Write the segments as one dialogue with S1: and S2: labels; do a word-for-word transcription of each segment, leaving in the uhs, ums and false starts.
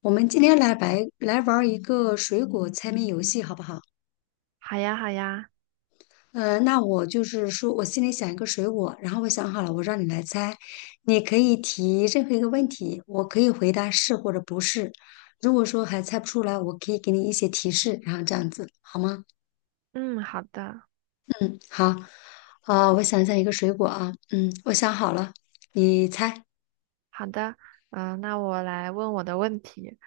S1: 我们今天来白来玩儿一个水果猜谜游戏，好不好？
S2: 好呀，好呀，
S1: 呃，那我就是说我心里想一个水果，然后我想好了，我让你来猜，你可以提任何一个问题，我可以回答是或者不是。如果说还猜不出来，我可以给你一些提示，然后这样子好吗？
S2: 嗯，好的，
S1: 嗯，好。啊、我想想一个水果啊，嗯，我想好了，你猜
S2: 好的，嗯、那我来问我的问题。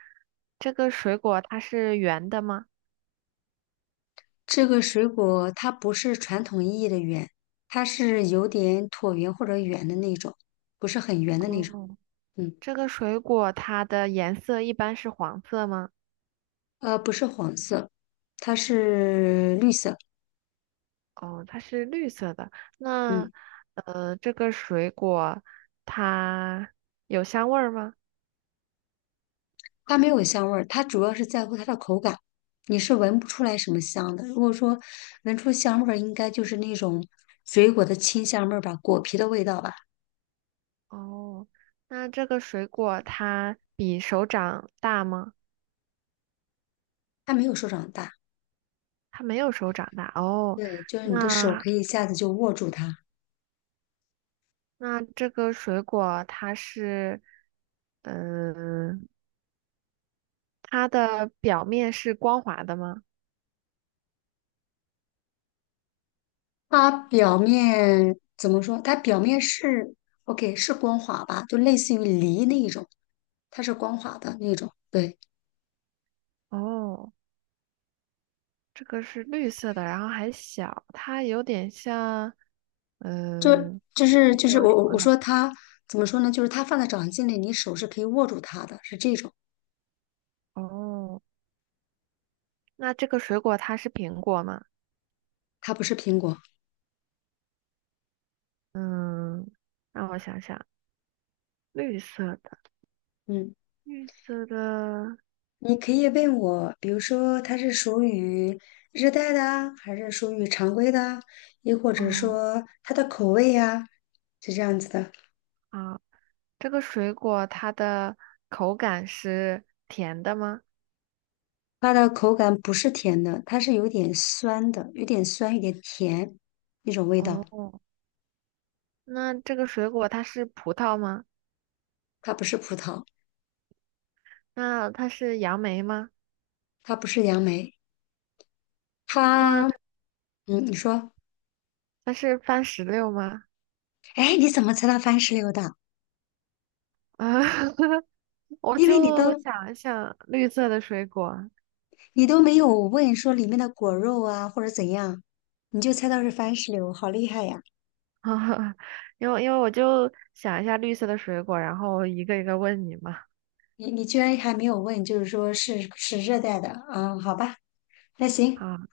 S2: 这个水果它是圆的吗？
S1: 这个水果它不是传统意义的圆，它是有点椭圆或者圆的那种，不是很圆的那种。
S2: 哦，
S1: 嗯，
S2: 这个水果它的颜色一般是黄色吗？
S1: 呃，不是黄色，它是绿色。
S2: 哦，它是绿色的。那，
S1: 嗯，
S2: 呃，这个水果它有香味儿吗？
S1: 它没有香味儿，它主要是在乎它的口感，你是闻不出来什么香的。如果说闻出香味儿，应该就是那种水果的清香味儿吧，果皮的味道吧。
S2: 哦，那这个水果它比手掌大吗？
S1: 它没有手掌大，
S2: 它没有手掌大。哦，
S1: 对，就是你的手
S2: 那
S1: 可以一下子就握住它。
S2: 那这个水果它是嗯，它的表面是光滑的吗？
S1: 它表面怎么说？它表面是 OK,是光滑吧，就类似于梨那一种，它是光滑的那种。对。
S2: 哦，这个是绿色的，然后还小，它有点像，嗯，
S1: 就是
S2: 一
S1: 就是
S2: 个
S1: 我
S2: 什
S1: 我
S2: 么
S1: 我
S2: 来？
S1: 说它怎么说呢？就是它放在掌心里，你手是可以握住它的，是这种。
S2: 哦，那这个水果它是苹果吗？
S1: 它不是苹果。
S2: 嗯，让我想想，绿色的，
S1: 嗯，
S2: 绿色的，
S1: 你可以问我，比如说它是属于热带的啊还是属于常规的啊，又或者
S2: 哦，
S1: 说它的口味呀、是这样子的。
S2: 啊，这个水果它的口感是甜的吗？
S1: 它的口感不是甜的，它是有点酸的，有点酸，有点甜那种味道。
S2: 哦，那这个水果它是葡萄吗？
S1: 它不是葡萄，
S2: 那它是杨梅吗？
S1: 它不是杨梅，
S2: 那
S1: 它嗯，你说，
S2: 它是番石榴吗？
S1: 哎，你怎么知道番石榴的？
S2: 啊，我
S1: 因为你
S2: 就
S1: 都。
S2: 想一想绿色的水果，
S1: 你都没有问说里面的果肉啊或者怎样，你就猜到是番石榴，好厉害呀！
S2: 因为因为我就想一下绿色的水果，然后一个一个问你嘛。
S1: 你你居然还没有问，就是说是是热带的，啊，好吧，那行，
S2: 啊，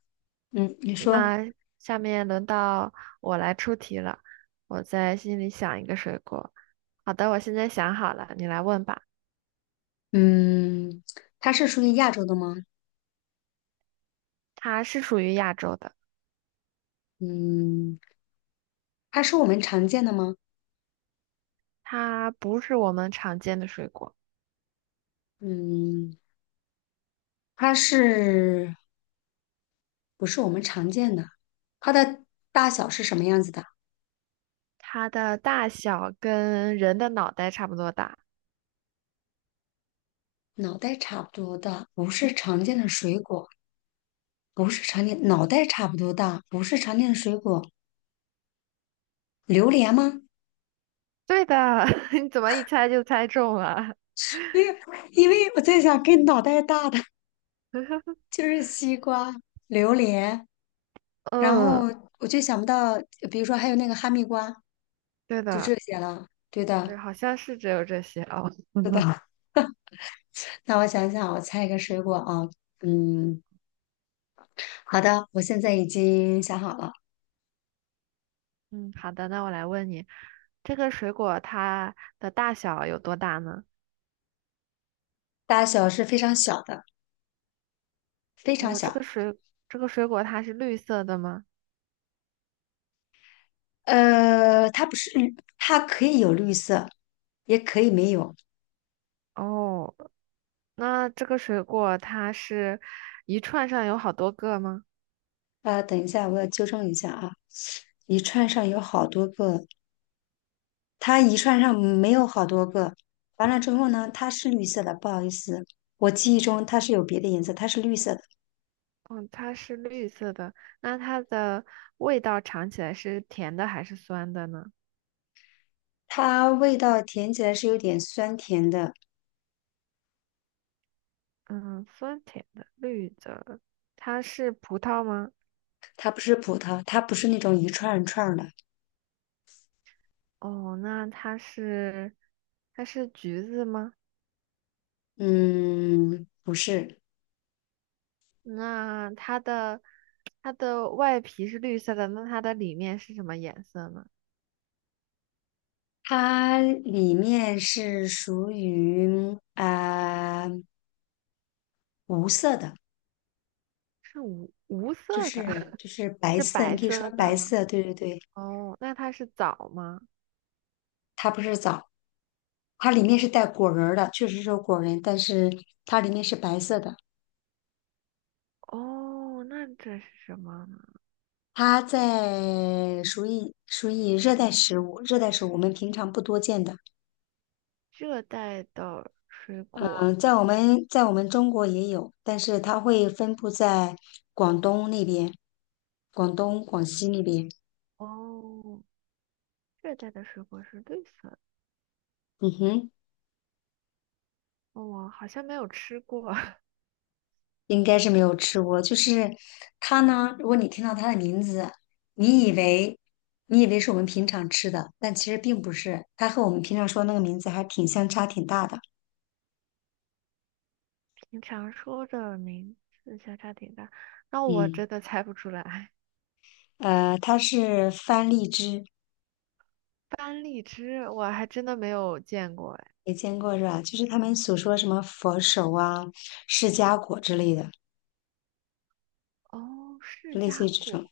S1: 嗯，你说，
S2: 那下面轮到我来出题了，我在心里想一个水果。好的，我现在想好了，你来问吧。
S1: 嗯，它是属于亚洲的吗？
S2: 它是属于亚洲的，
S1: 嗯，它是我们常见的吗？
S2: 它不是我们常见的水果，
S1: 嗯，它是不是我们常见的？它的大小是什么样子的？
S2: 它的大小跟人的脑袋差不多大。
S1: 脑袋差不多大，不是常见的水果，不是常见，脑袋差不多大，不是常见的水果。榴莲吗？
S2: 对的，你怎么一猜就猜中了？
S1: 没有，因为我在想跟脑袋大的 就是西瓜、榴莲，然后
S2: 嗯，
S1: 我就想不到，比如说还有那个哈密瓜，
S2: 对
S1: 就
S2: 的，
S1: 这些了。对
S2: 对，
S1: 的，
S2: 好像是只有这些哦。
S1: 对的。那我想想，我猜一个水果啊，嗯，好的，我现在已经想好了，
S2: 嗯，好的，那我来问你，这个水果它的大小有多大呢？
S1: 大小是非常小的，非常
S2: 哦，这
S1: 小。
S2: 个水这个水果它是绿色的吗？
S1: 呃，它不是绿，它可以有绿色，也可以没有。
S2: 哦，那这个水果它是一串上有好多个吗？
S1: 呃，等一下，我要纠正一下啊。一串上有好多个，它一串上没有好多个。完了之后呢，它是绿色的，不好意思，我记忆中它是有别的颜色，它是绿色的。
S2: 嗯，它是绿色的，那它的味道尝起来是甜的还是酸的呢？
S1: 它味道甜起来是有点酸甜的，
S2: 嗯，酸甜的，绿的，它是葡萄吗？
S1: 它不是葡萄，它不是那种一串儿一串儿的，
S2: 哦，那它是它是橘子吗？
S1: 嗯，不是，
S2: 那它的它的外皮是绿色的，那它的里面是什么颜色呢？
S1: 它里面是属于啊、呃无色的，
S2: 是无无
S1: 就
S2: 色的，
S1: 是 就是白
S2: 是
S1: 色，你
S2: 白
S1: 可以说
S2: 色的
S1: 白
S2: 吗？
S1: 色，对对对，
S2: 哦，那它是枣吗？
S1: 它不是枣，它里面是带果仁儿的，确实是有果仁，但是它里面是白色的。
S2: 哦，那这是什么呢？
S1: 它在属于属于热带食物，热带食物我们平常不多见的。
S2: 热带的水果。
S1: 嗯，在我们在我们中国也有，但是它会分布在广东那边，广东、广西那边。
S2: 哦，热带的水果是绿色的。
S1: 嗯哼，
S2: 哦，我好像没有吃过。
S1: 应该是没有吃过。就是它呢，如果你听到它的名字，你以为你以为是我们平常吃的，但其实并不是。它和我们平常说的那个名字还挺相差挺大的。
S2: 你常说的名字相差挺大，那我
S1: 嗯，
S2: 真的猜不出来。
S1: 呃，它是番荔枝。
S2: 班荔枝我还真的没有见过哎。
S1: 也见过是吧？就是他们所说什么佛手啊、释迦果之类的，
S2: 哦，释
S1: 类似于
S2: 迦
S1: 这种。
S2: 果，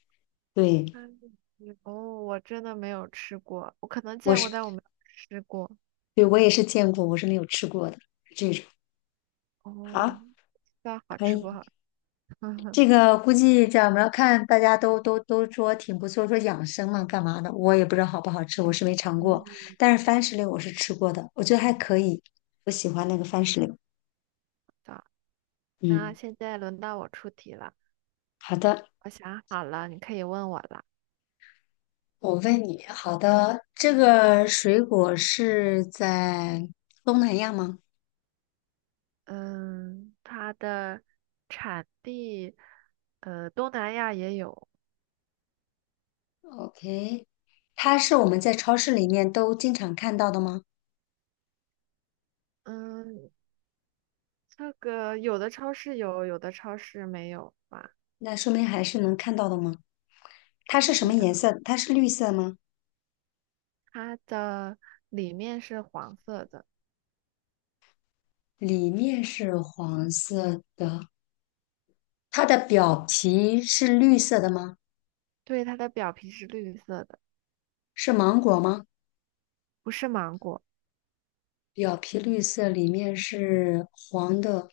S1: 对，
S2: 班荔枝，哦，我真的没有吃过，我可能
S1: 我
S2: 见过，
S1: 是，
S2: 但我没有吃过。
S1: 对，我也是见过，我是没有吃过的这种。好，
S2: 哦，不知道好
S1: 可
S2: 吃
S1: 以，
S2: 不好吃。
S1: 这个估计这样，我们要看大家都都都说挺不错，说养生嘛，干嘛的？我也不知道好不好吃，我是没尝过，
S2: 嗯，
S1: 但是番石榴我是吃过的，我觉得还可以，我喜欢那个番石榴。
S2: 好，那
S1: 嗯，
S2: 现在轮到我出题了，
S1: 好的，
S2: 我想好了，你可以问我了。
S1: 我问你，好的，这个水果是在东南亚吗？
S2: 嗯，它的产地，呃，东南亚也有。
S1: OK,它是我们在超市里面都经常看到的吗？
S2: 嗯，这个有的超市有，有的超市没有吧？
S1: 那说明还是能看到的吗？它是什
S2: 对
S1: 么
S2: 的，
S1: 颜色？它是绿色吗？
S2: 它的里面是黄色的，
S1: 里面是黄色的，它的表皮是绿色的吗？
S2: 对，它的表皮是绿色的，
S1: 是芒果吗？
S2: 不是芒果，
S1: 表皮绿色，里面是黄的，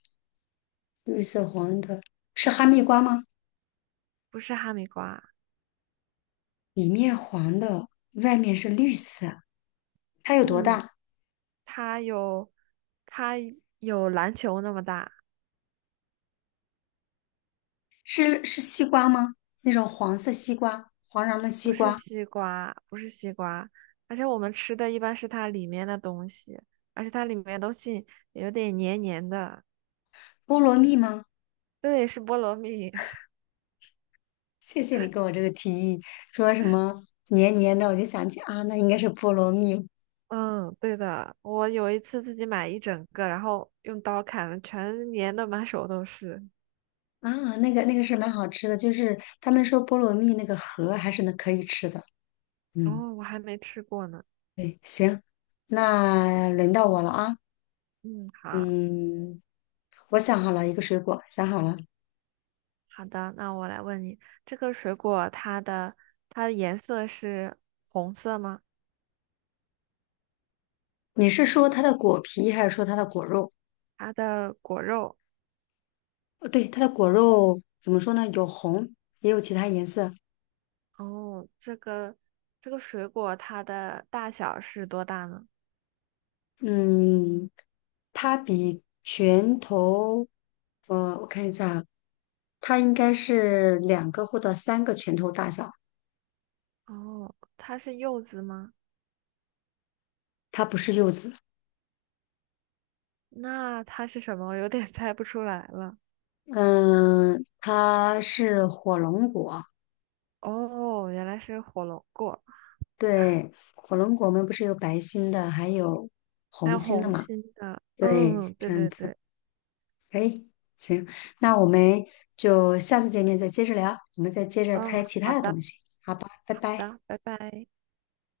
S1: 绿色黄的，是哈密瓜吗？
S2: 不是哈密瓜，
S1: 里面黄的，外面是绿色，它有多
S2: 嗯，
S1: 大？
S2: 它有，它有篮球那么大，
S1: 是是西瓜吗？那种黄色西瓜，黄瓤的
S2: 不
S1: 西
S2: 是
S1: 瓜，
S2: 西瓜，不是西瓜，而且我们吃的一般是它里面的东西，而且它里面的东西有点黏黏的，
S1: 菠萝蜜吗？
S2: 对，是菠萝蜜，
S1: 谢谢你给我这个提议，说什么黏黏的，我就想起啊，那应该是菠萝蜜
S2: 嗯，对的，我有一次自己买一整个，然后用刀砍了，全粘的满手都是。
S1: 啊，那个那个是蛮好吃的，就是他们说菠萝蜜那个核还是那可以吃的。嗯，
S2: 哦，我还没吃过呢。
S1: 对，行，那轮到我了啊。
S2: 嗯，好
S1: 嗯，我想好了一个水果，想好了，
S2: 好的，那我来问你，这个水果它的它的颜色是红色吗？
S1: 你是说它的果皮还是说它的果肉？
S2: 它的果肉，
S1: 呃对，它的果肉怎么说呢？有红，也有其他颜色。
S2: 哦，这个这个水果它的大小是多大呢？
S1: 嗯，它比拳头，呃，我看一下啊它应该是两个或者三个拳头大小。
S2: 哦，它是柚子吗？
S1: 它不是柚子，
S2: 那它是什么？我有点 猜不出来了。
S1: 嗯，它是火龙果。
S2: 哦，原来是火龙果。
S1: 对，火龙果我们不是有白心的，还有
S2: 还
S1: 红
S2: 有
S1: 心的
S2: 红
S1: 嘛？
S2: 心的，
S1: 对，
S2: 嗯，对
S1: 这样
S2: 对
S1: 子，
S2: 对，
S1: 哎，行，那我们就下次见面再接着聊，我们再接着猜
S2: 嗯，
S1: 其他
S2: 好
S1: 的
S2: 的，好
S1: 东西，好吧，拜拜。
S2: 的，拜拜。